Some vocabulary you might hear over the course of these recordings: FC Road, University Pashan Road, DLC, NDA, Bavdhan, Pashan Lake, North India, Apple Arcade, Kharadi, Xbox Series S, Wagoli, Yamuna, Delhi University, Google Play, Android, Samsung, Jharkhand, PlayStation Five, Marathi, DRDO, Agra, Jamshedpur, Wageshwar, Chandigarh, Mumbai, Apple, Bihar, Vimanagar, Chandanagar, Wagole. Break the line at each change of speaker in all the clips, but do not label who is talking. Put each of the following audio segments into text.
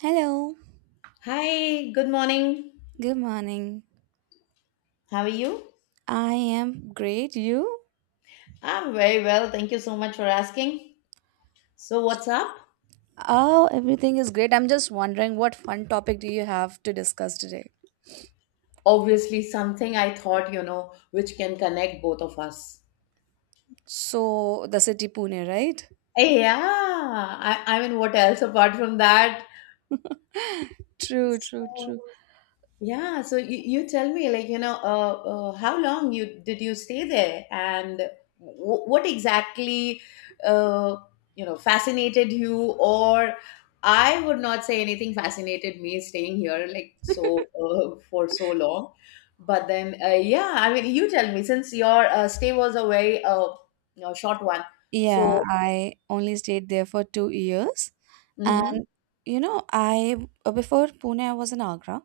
Hello,
Hi, good morning.
good morning.
How are you?
I am great. You?
I'm very well. Thank you so much for asking. So, what's up?
Oh, everything is great. I'm just wondering what fun topic do you have to discuss today?
Obviously, something I thought, you know, which can connect both of us.
So, the city Pune, right?
Yeah, I mean, what else apart from that?
True, true,
So,
true.
Yeah, so you tell me, like, you know, how long you did you stay there? And what exactly uh, you know, fascinated you, or I would not say anything fascinated me staying here like, so for so long. But then yeah, I mean, you tell me, since your stay was a very you know, short one, so.
Yeah, I only stayed there for 2 years.
Mhm.
And, you know, before Pune, I was in Agra.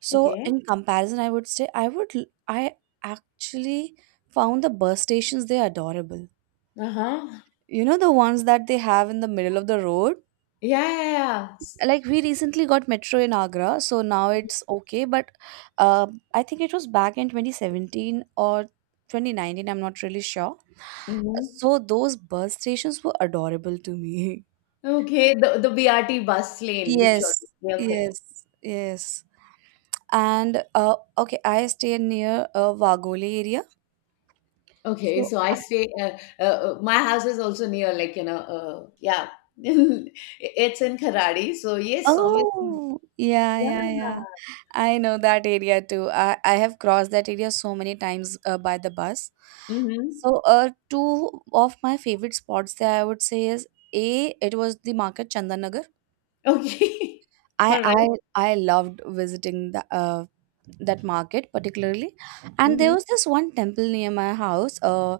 So,
Okay.
in comparison, I would say I would, l- I actually found the bus stations, they adorable.
Uh-huh.
You know, the ones that they have in the middle of the road?
Yeah, yeah, yeah.
Like, we recently got metro in Agra, so now it's okay, but uh, I think it was back in 2017 or 2019, I'm not really sure.
Hmm.
So those bus stations were adorable to me.
Okay, the BRT bus lane, which you're.
Yes,
Okay.
yes, yes. And okay, I stay near a Wagole area,
Okay,
so
so I stay. My house is also near, like, you know, yeah, it's in Kharadi. So yes, obviously,
oh, yeah,
yeah.
yeah, yeah. I know that area too. I have crossed that area so many times by the bus.
Mm-hmm.
So, two of my favorite spots there I would say is A, it was the market Chandanagar.
Okay,
I
all
I
right.
I loved visiting the that market particularly. And there
Mm-hmm.
was this one temple near my house.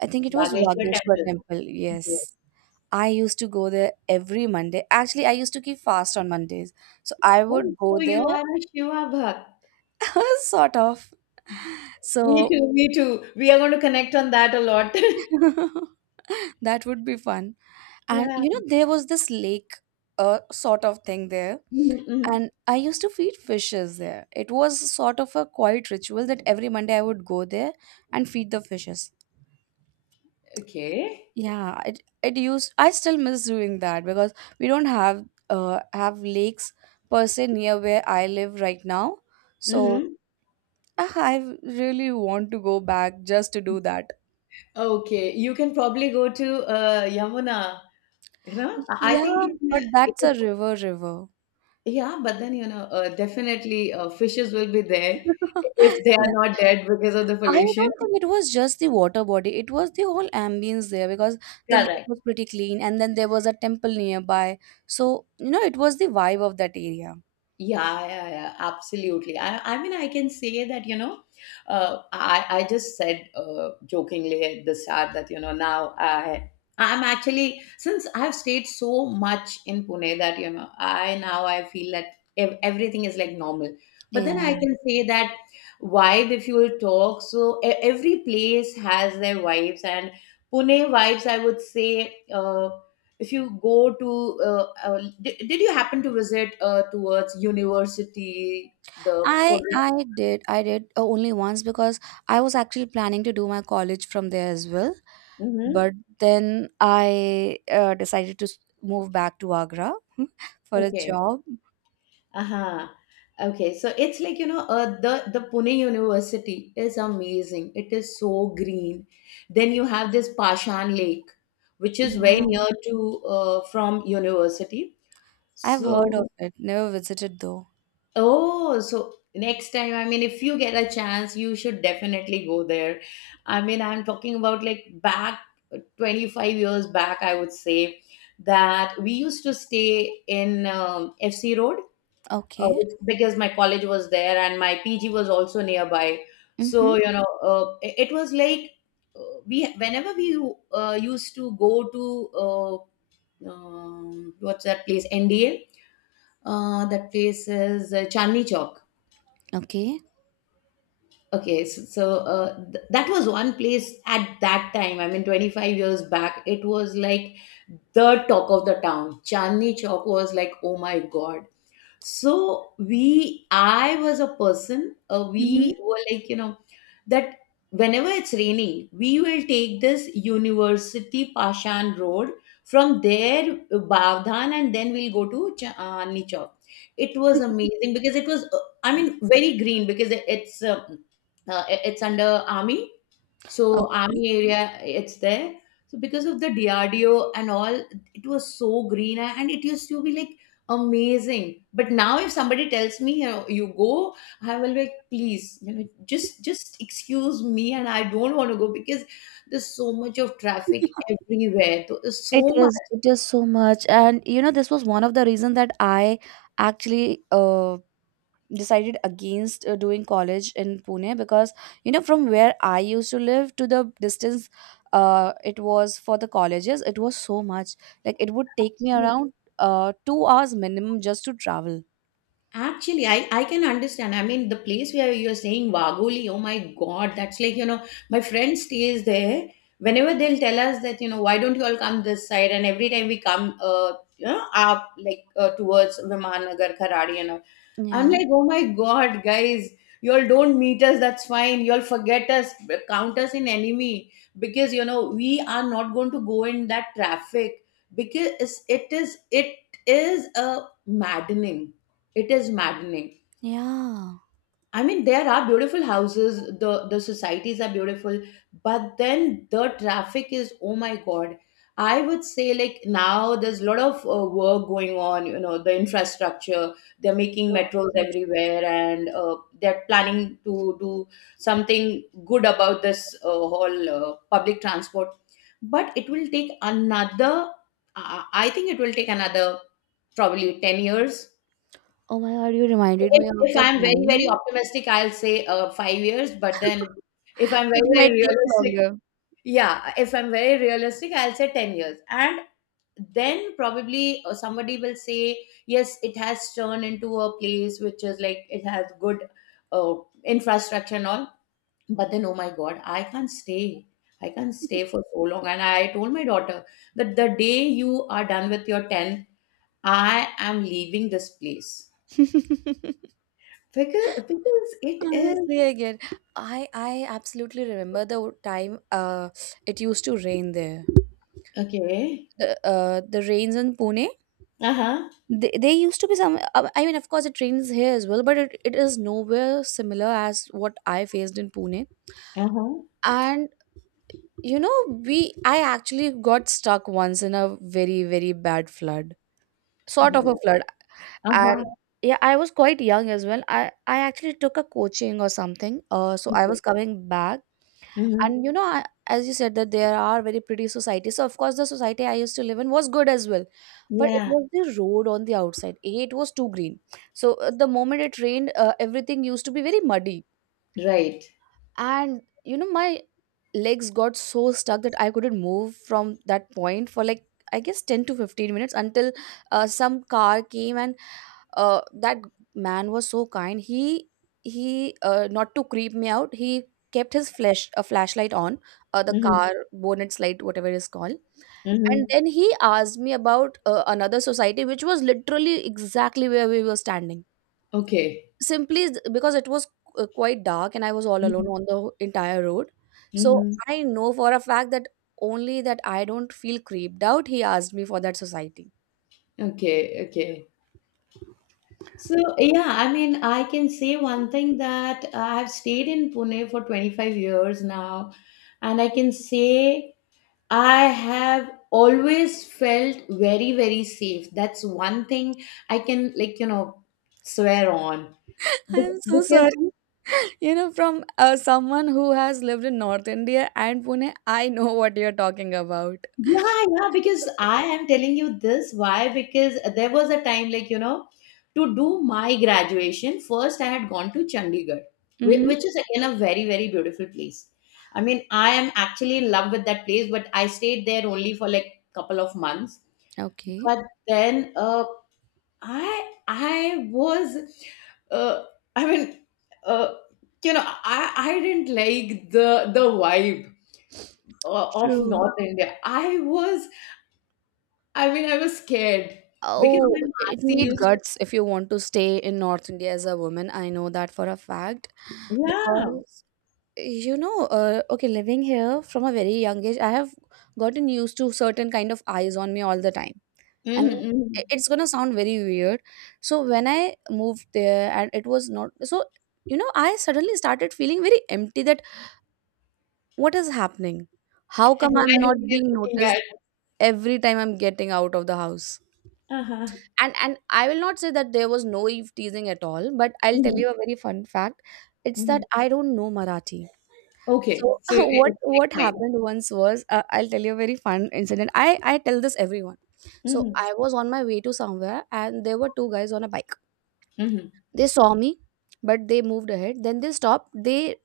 I think it was
Bageshwar
Wageshwar
Temple.
temple.
Yes.
Yes. I used to go there every Monday. Actually, I used to keep fast on Mondays. So I
Oh,
would go
so you
there,
are a Shiva Bhakt.
sort of.
Me
So
too. Me too. We are going to connect on that a lot.
that would be fun. And you know,
Yeah.
there was this lake, sort of thing there.
Mm-hmm. Mm-hmm.
And I used to feed fishes there. It was sort of a quiet ritual that every Monday I would go there and feed the fishes.
Okay.
Yeah, it used I still miss doing that because we don't have lakes per se near where I live right now. So
Mm-hmm.
ah, I really want to go back just to do that.
Okay. You can probably go to Yamuna. You know? I think,
Yeah,
you know,
but that's a river river.
yeah, but then, you know, definitely fishes will be there, if they are
Yeah.
not dead because of the
I
pollution.
don't think it was just the water body. It was the whole ambience there because the lake
Correct.
was pretty clean and then there was a temple nearby. So, you know, it was the vibe of that area.
Yeah, yeah, yeah, absolutely. I mean, I can say that, you know, I just said, jokingly, at the start that, you know, I'm actually, since I've stayed so much in Pune that, you know, I now I feel that everything is like normal. But then
Yeah.
I can say that vibe, if you will talk, so every place has their vibes, and Pune vibes, I would say, if you go to did you happen to visit towards university, the.
I did only once because I was actually planning to do my college from there as well,
Mm-hmm.
but then I decided to move back to Agra for a
Okay.
job.
Uh-huh. Okay, so it's like, you know, the Pune University is amazing. It is so green. Then you have this Pashan Lake, which is very
Yeah,
near to, from university,
I've heard
so.
of it. Never visited though.
Oh, so next time, I mean, if you get a chance, you should definitely go there. I mean, I'm talking about, like, back 25 years back, I would say, that we used to stay in FC Road,
Okay.
because my college was there and my PG was also nearby.
Mm-hmm.
So, you know, it was like we, whenever we used to go to what's that place, NDA, that place is Chandni Chowk.
Okay.
Okay, that was one place at that time. I mean, 25 years back, it was like the talk of the town. Chandni Chowk was like, oh my god, so we, I was a person,
Mm-hmm.
we were like, you know, that whenever it's raining, we will take this University Pashan Road. From there, Bavdhan, and then we'll go to Nichok. It was amazing, because it was, I mean, very green, because it's under army. So
Okay.
army area, it's there. So because of the DRDO and all, it was so green, and it used to be like amazing. But now, if somebody tells me, you know, you go, I will be like, please, you know, just excuse me, and I don't want to go, because there's so much of traffic everywhere. So there's so
It is so much. And you know, this was one of the reasons that I actually decided against doing college in Pune because, you know, from where I used to live to the distance, it was for the colleges, it was so much. Like, it would take me
much.
around 2 hours minimum just to travel.
Actually, I can understand. I mean, the place where you're saying Wagoli, oh my God, that's like, you know, my friend stays there. Whenever they'll tell us that, you know, why don't you all come this side? And every time we come, you know, up like towards Vimanagar, Kharadi, and all, I'm
Yeah.
like, oh my God, guys, you all don't meet us. That's fine. You all forget us, count us in enemy, because, you know, we are not going to go in that traffic, because it is a maddening. It is maddening.
Yeah.
I mean, there are beautiful houses, the societies are beautiful, but then the traffic is, oh my God. I would say, like, now there's a lot of work going on, you know, the infrastructure. They're making
True,
metros
true, true.
everywhere, and they're planning to do something good about this whole public transport. But it will take another. I think it will take another, probably, 10 years.
Oh my God, you reminded
if
me of
if
the
I'm very, very
time.
optimistic, I'll say 5 years. But then if I'm
It
very, very
might take
realistic —
longer.
yeah, if I'm very realistic, I'll say 10 years. And then probably somebody will say, yes, it has turned into a place which is like it has good uh, infrastructure and all. But then, oh my God, I can't stay. I can't stay for so long. And I told my daughter that the day you are done with your 10th, I am leaving this place, because because it is.
Honestly, I get. I absolutely remember the time it used to rain there.
Okay.
The rains in Pune.
Uh-huh.
They used to be some. I mean, of course, it rains here as well, but it is nowhere similar as what I faced in Pune.
Uh-huh.
And you know, we I actually got stuck once in a very very bad flood,
Oh
sort
my
of
God.
a flood. And
Uh-huh.
yeah, I was quite young as well. I actually took a coaching or something. So I
Okay.
was coming back
Mm-hmm.
and you know as you said that there are very pretty societies, so of course the society I used to live in was good as well, but it
Yeah.
was the road on the outside A, it was too green. So the moment it rained, everything used to be very muddy.
Right.
And you know, my legs got so stuck that I couldn't move from that point for like I guess 10 to 15 minutes, until some car came and that man was so kind. He not to creep me out, he kept his flashlight on the
Mm-hmm.
car bonnet light, whatever it is called. And
Mm-hmm.
then he asked me about another society which was literally exactly where we were standing,
Okay.
simply because it was quite dark and I was all alone
Mm-hmm.
on the entire road. So
Mm-hmm.
I know for a fact that only that I don't feel creeped out. He asked me for that society.
Okay. Okay. So yeah, I mean, I can say one thing, that I've stayed in Pune for 25 years now, and I can say I have always felt very, very safe. That's one thing I can, like, you know, swear on.
I am so
Because,
sorry. You know, from someone who has lived in North India and Pune, I know what you're talking about.
yeah, yeah, because I am telling you this. Why? Because there was a time, like, you know, to do my graduation, first I had gone to Chandigarh,
Mm-hmm.
which is, again, a very, very beautiful place. I mean, I am actually in love with that place, but I stayed there only for like couple of months.
Okay.
But then I was uh, I mean, uh, you know, I didn't like the vibe of
True.
North India. I was — I mean, I was scared, because
Oh,
my
it
Masi
need
used to.
guts if you want to stay in North India as a woman. I know that for a fact
Yeah.
because you know, okay, living here from a very young age, I have gotten used to certain kind of eyes on me all the time. And
Mm-hmm.
it's gonna sound very weird, so when I moved there and it was not so, you know, I suddenly started feeling very empty, that what is happening, how
And
come
why
I'm not
nobody is
being
looking
noticed
at?
every time I'm getting out of the house.
Uh-huh.
And I will not say that there was no eve teasing at all, but I'll tell
Hmm.
you a very fun fact. It's
Hmm.
that I don't know Marathi. So
Okay, so
what
it's
what
like fine.
happened once was, I'll tell you a very fun incident. I tell this everyone. So
Mm-hmm.
I was on my way to somewhere and there were two guys on a bike.
Mm-hmm.
They saw me, but they moved ahead. Then they stopped. They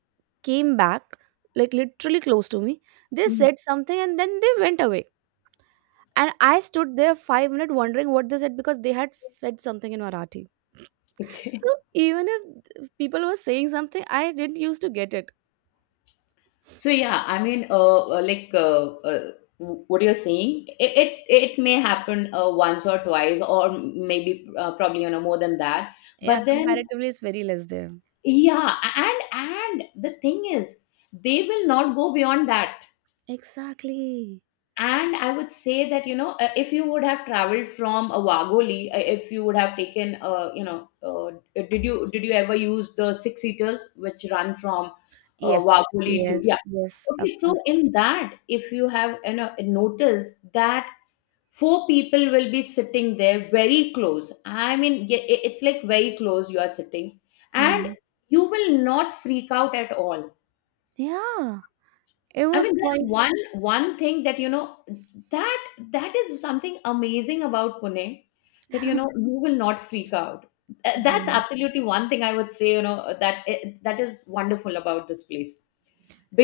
came back, like, literally close to me. They
Hmm.
said something and then they went away. And I stood there 5 minutes wondering what they said, because they had said something in Marathi.
Okay.
So even if people were saying something, I didn't used to get it.
So yeah, I mean, like what you're saying, it may happen once or twice, or maybe probably, you know, more than that.
Yeah,
But then,
comparatively, it's very less there.
yeah, and the thing is, they will not go beyond that.
Exactly.
And I would say that, you know, if you would have traveled from Wagoli, if you would have taken, you know, did, you did you ever use the six seaters which run from
Yes,
Wagoli to.
yes, yes,
Yeah.
of
Okay, so
course.
in that, if you have, you know, noticed that four people will be sitting there very close, I mean, it's like very close you are sitting, and
Mm.
you will not freak out at all.
Yeah, it
I
was
mean, that's
quite.
one thing that, you know, that that is something amazing about Pune, that, you know, you will not freak out. That's
Mhm.
absolutely one thing I would say. You know that, that is wonderful about this place,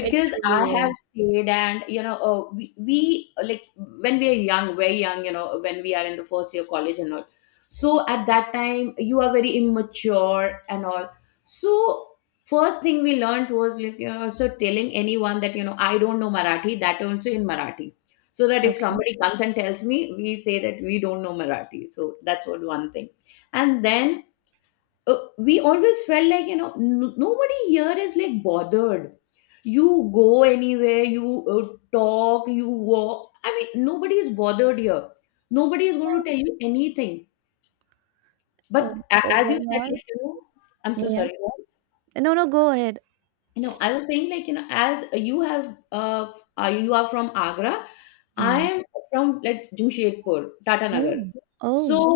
It truly
I have
is.
stayed. And, you know, we like, when we are young, very young, you know, when we are in the first year college and all, so at that time you are very immature and all. So, first thing we learned was, like, you know, also telling anyone that, you know, I don't know Marathi — that also in Marathi. So that if
Okay.
somebody comes and tells me, we say that we don't know Marathi. So that's what one thing. And then we always felt like, you know, nobody here is like bothered. You go anywhere, you uh, talk, you walk. I mean, nobody is bothered here. Nobody is going to
Yeah.
tell you anything. But as you said, like,
Overall,
you know, I'm so
yeah.
sorry.
No, no, go ahead.
You know, I was saying, like, you know, as you have, you are from Agra. I
Yeah.
am from, like, Jamshedpur, Tatanagar.
Oh.
So
Oh.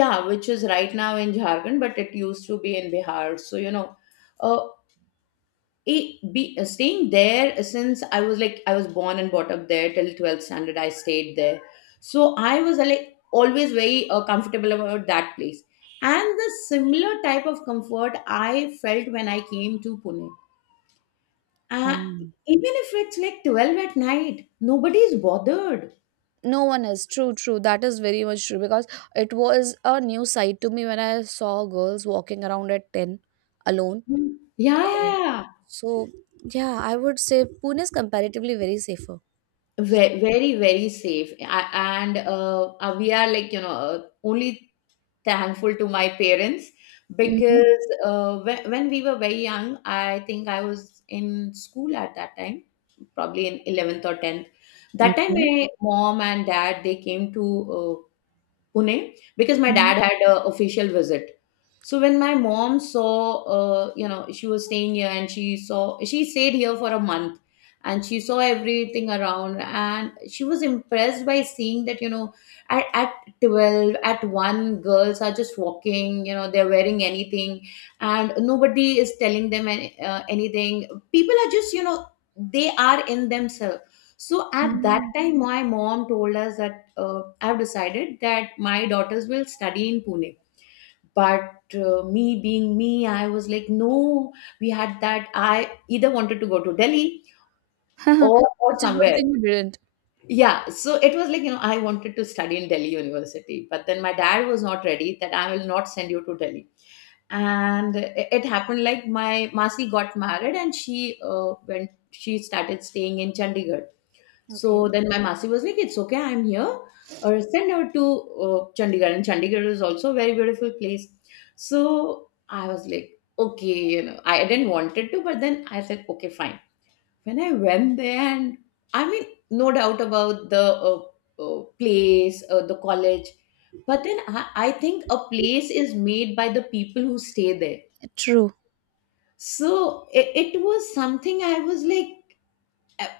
yeah, which is right now in Jharkhand, but it used to be in Bihar. So, you know, uh, it be staying there since I was like, I was born and brought up there till 12th standard. I stayed there. So I was like, always very comfortable about that place. And the similar type of comfort I felt when I came to Pune, uh,
Wow.
even if it's like 12 at night, nobody's bothered.
No one is true, true. That is very much true because it was a new sight to me when I saw girls walking around at ten alone.
Mm. Yeah,
Uh,
yeah, yeah.
so yeah, I would say Pune is comparatively very safer.
Very, very safe. And we are like, you know, only thankful to my parents,
Mm-hmm.
because when we were very young, I think I was in school at that time, probably in 11th or 10th. That time,
Okay.
my mom and dad, they came to Pune, because my
Mhm.
dad had a official visit. So when my mom saw, you know, she was staying here and she stayed here for a month and she saw everything around, and she was impressed by seeing that, you know, at 12, at 1, girls are just walking, you know, they're wearing anything and nobody is telling them anything. People are just, you know, they are in themselves. So at that
Yeah.
time, my mom told us that I've decided that my daughters will study in Pune. But me being me, I was like, no, we had that. I either wanted to go to Delhi or
It's a good
somewhere.
thing you didn't.
Yeah. So it was like, you know, I wanted to study in Delhi University. But then my dad was not ready, that I will not send you to Delhi. And it happened like my Masi got married and she went she started staying in Chandigarh.
Okay.
So then my Masi was like, it's okay, I'm here. Or send her to Chandigarh. And Chandigarh is also a very beautiful place. So I was like, okay, you know, I didn't wanted to, but then I said, okay, fine. When I went there, and I mean, no doubt about the place, the college, but then I think a place is made by the people who stay there.
True.
So it was something. I was like,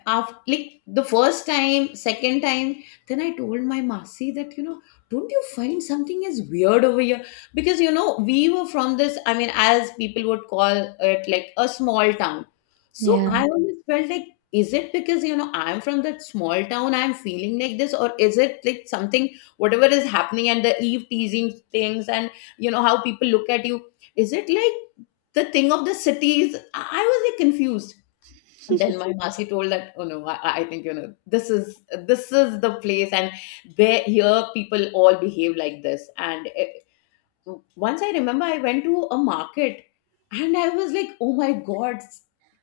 after, like the first time, second time, then I told my masi that, you know, don't you find something is weird over here? Because, you know, we were from this. I mean, as people would call it, like a small town. So
Yeah.
I always felt like, is it because, you know, I'm from that small town, I'm feeling like this, or is it like something, whatever is happening, and the eve teasing things and you know how people look at you? Is it like the thing of the cities? I was like confused. Then my masi told that, oh no, I think, you know, this is the place, and there here people all behave like this. And once I remember I went to a market and I was like, oh my god,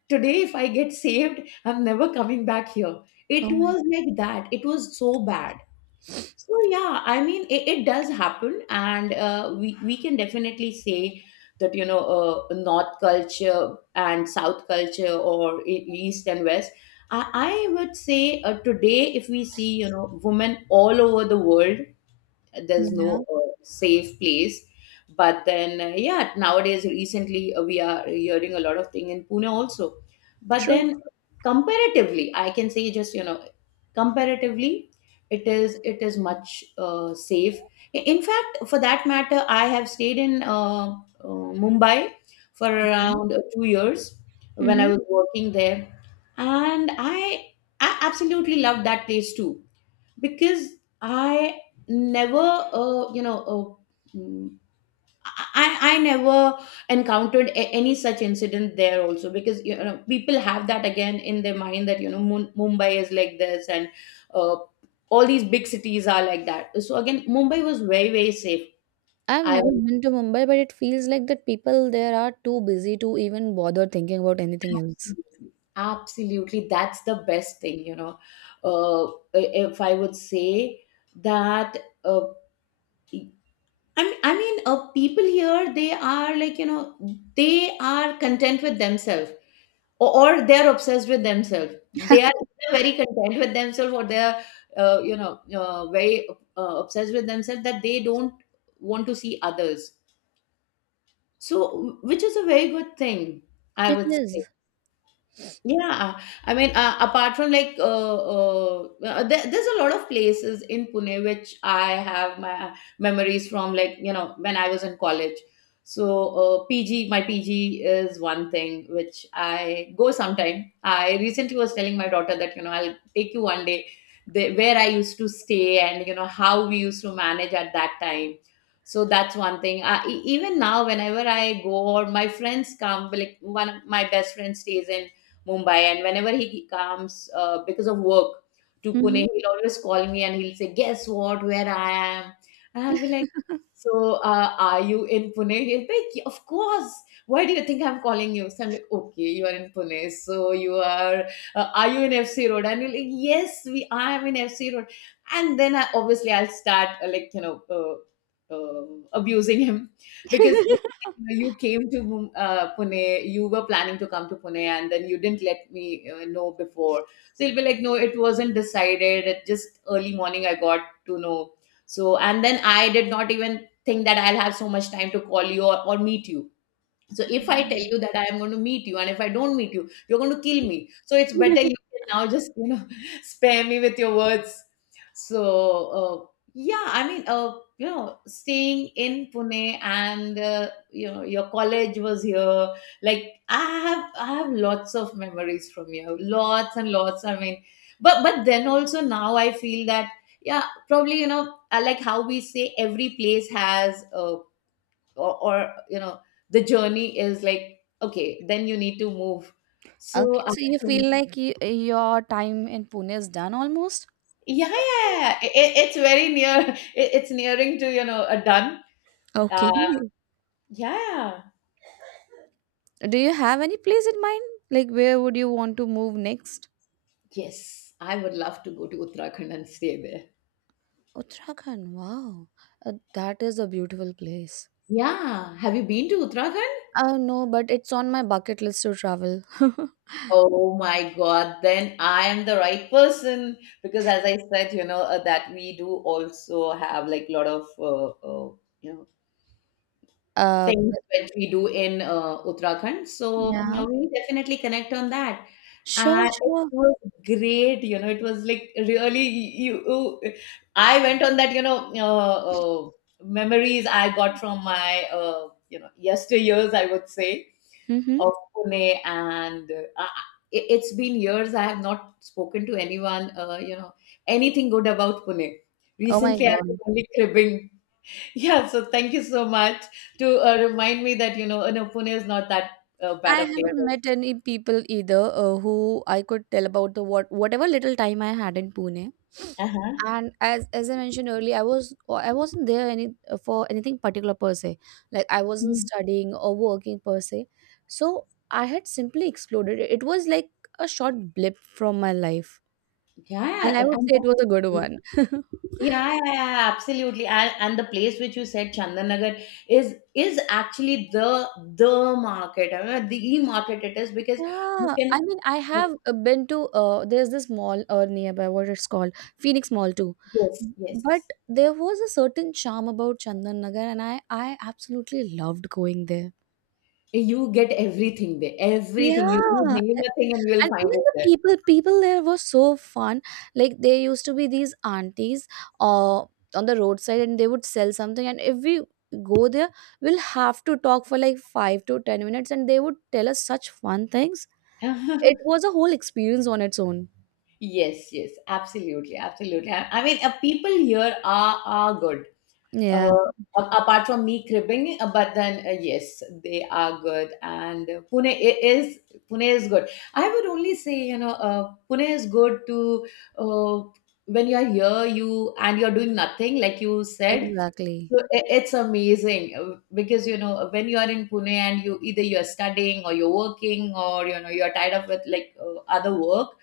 today if I get saved, I'm never coming back here. It
Oh,
was like that, it was so bad. So yeah, I mean it does happen, and we can definitely say that, you know, North culture and South culture, or East and West. I would say, today, if we see, you know, women all over the world, there's
yeah.
no safe place. But then, yeah, nowadays, recently, we are hearing a lot of thing in Pune also. But
True.
then comparatively, I can say, just, you know, comparatively it is much safe. In fact, for that matter, I have stayed in Mumbai for around two years, when I
Mm-hmm.
was working there. And I absolutely loved that place too, because I never, you know, uh, mm, I never encountered any such incident there also, because, you know, people have that again in their mind that, you know, Mumbai is like this and uh, all these big cities are like that. So again, Mumbai was very very safe.
I've
I
never been to Mumbai, but it feels like that people there are too busy to even bother thinking about anything else.
absolutely, absolutely, that's the best thing, you know. If I would say that. Uh, I mean, people here, they are like, you know, they are content with themselves, or they are obsessed with themselves. They are either very content with themselves, or they are, you know, very obsessed with themselves, that they don't want to see others. So, which is a very good thing, I
It
would say.
is.
Yeah, I mean, apart from like, there's a lot of places in Pune which I have my memories from, like, you know, when I was in college. So, PG, my PG is one thing which I go sometime. I recently was telling my daughter that, you know, I'll take you one day, the, where I used to stay and, you know, how we used to manage at that time. So that's one thing. E- even now, whenever I go or my friends come, like one of my best friend stays in Mumbai. And whenever he comes, because of work, to
Mm-hmm.
Pune, he'll always call me and he'll say, guess what, where I am? And I'll be like, so are you in Pune? He'll be like, yeah, of course. Why do you think I'm calling you? So I'm like, okay, you are in Pune. So you are you in FC Road? And he'll like, yes, I am in FC Road. And then I, obviously, I'll start like, you know, abusing him because, know, you came to Pune, you were planning to come to Pune, and then you didn't let me know before. So it'll be like, no, it wasn't decided. It just early morning I got to know. So, and then I did not even think that I'll have so much time to call you or meet you. So if I tell you that I am going to meet you, and if I don't meet you, you're going to kill me. So it's better you can now just, you know, spare me with your words. So yeah, I mean, you know, staying in Pune and, you know, your college was here. Like I have lots of memories from here, lots and lots. I mean, but then also now I feel that, yeah, probably, you know, I like how we say every place has a, or you know, the journey is like, okay, then you need to move. So
Okay.
I
So you
think,
feel like your time in Pune is done almost?
yeah, yeah, yeah. It's very near. It's nearing to, you know, a done. uh,
Okay.
yeah.
Do you have any place in mind? Like where would you want to move next?
Yes, I would love to go to Uttarakhand and stay there.
Uttarakhand. Wow. That is a beautiful place.
Yeah, have you been to Uttarakhand?
No, but it's on my bucket list to travel.
Oh my God, then I am the right person. Because, as I said, you know, that we do also have like a lot of, you know,
Uh,
things
but
which we do in Uttarakhand. So you know,
yeah,
we will definitely connect on that.
sure,
And it
sure.
was great, you know, it was like really you, you I went on that, you know, memories I got from my, you know, yesteryears, I would say,
Mm-hmm.
of Pune. And it's been years I have not spoken to anyone, you know, anything good about Pune.
Oh my
Recently, I was
God.
only cribbing. Yeah, so thank you so much to remind me that, you know, no, Pune is not that bad
I
a place.
haven't met any people either who I could tell about the what whatever little time I had in Pune.
Uh-huh.
And as I mentioned earlier, I wasn't there any for anything particular per se. Like I wasn't
Mhm.
studying or working per se. So I had simply exploded. It was like a short blip from my life,
Yeah,
and I
and
would say
that.
it was a good one.
Yeah, yeah, yeah, yeah, absolutely. And the place which you said, Chandanagar, is actually the market. I mean, the market, it is because you
Yeah,
can,
I mean, I have been to there's this mall nearby, what it's called, Phoenix Mall too.
yes,
But
yes,
there was a certain charm about Chandan Nagar, and I absolutely loved going there.
you get everything there. Everything, you
Yeah,
name a thing and you will
and
find
even the
it
people there were so fun. Like there used to be these aunties uh, on the roadside, and they would sell something, and if we go there, we'll have to talk for like 5 to 10 minutes, and they would tell us such fun things.
there.
It was a whole experience on its own.
Yes, yes, absolutely, absolutely. I mean, people here are good.
Yeah,
Uh, Apart from me cribbing, but then yes, they are good, and Pune is good. I would only say, you know, Pune is good to, uh, when you are here, you and you are doing nothing, like you said.
exactly.
So it's amazing, because, you know, when you are in Pune and you either you are studying or you're working or you know you are tied up with like other work,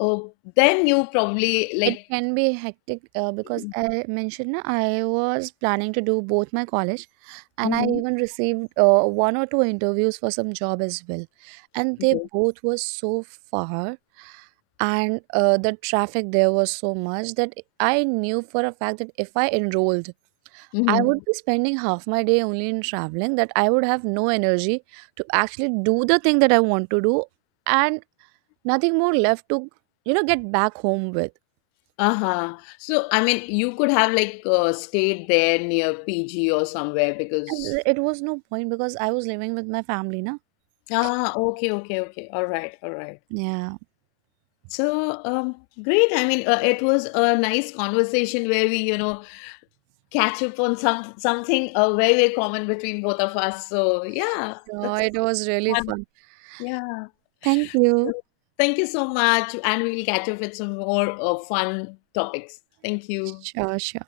uh, then you probably
It
like.
can be hectic because I mentioned na, I was planning to do both my college, and I
Mhm.
even received one or two interviews for some job as well. And they
Okay.
both were so far, and the traffic there was so much that I knew for a fact that if I enrolled, I
Mhm.
would be spending half my day only in traveling, that I would have no energy to actually do the thing that I want to do and nothing more left to, you know, get back home with.
Uh-huh. So, I mean, you could have like stayed there near PG or somewhere.
And
Because
it was no point because I was living with my family na.
ah, okay, okay, okay. All right, all right.
Yeah.
So, great. I mean, it was a nice conversation where we, you know, catch up on something very, very common between both of us. So, yeah,
Sure,
that's
it was really
fun.
fun.
Yeah.
Thank
So,
you.
thank you so much, and we'll catch up with some more fun topics. Thank you.
Sure, sure.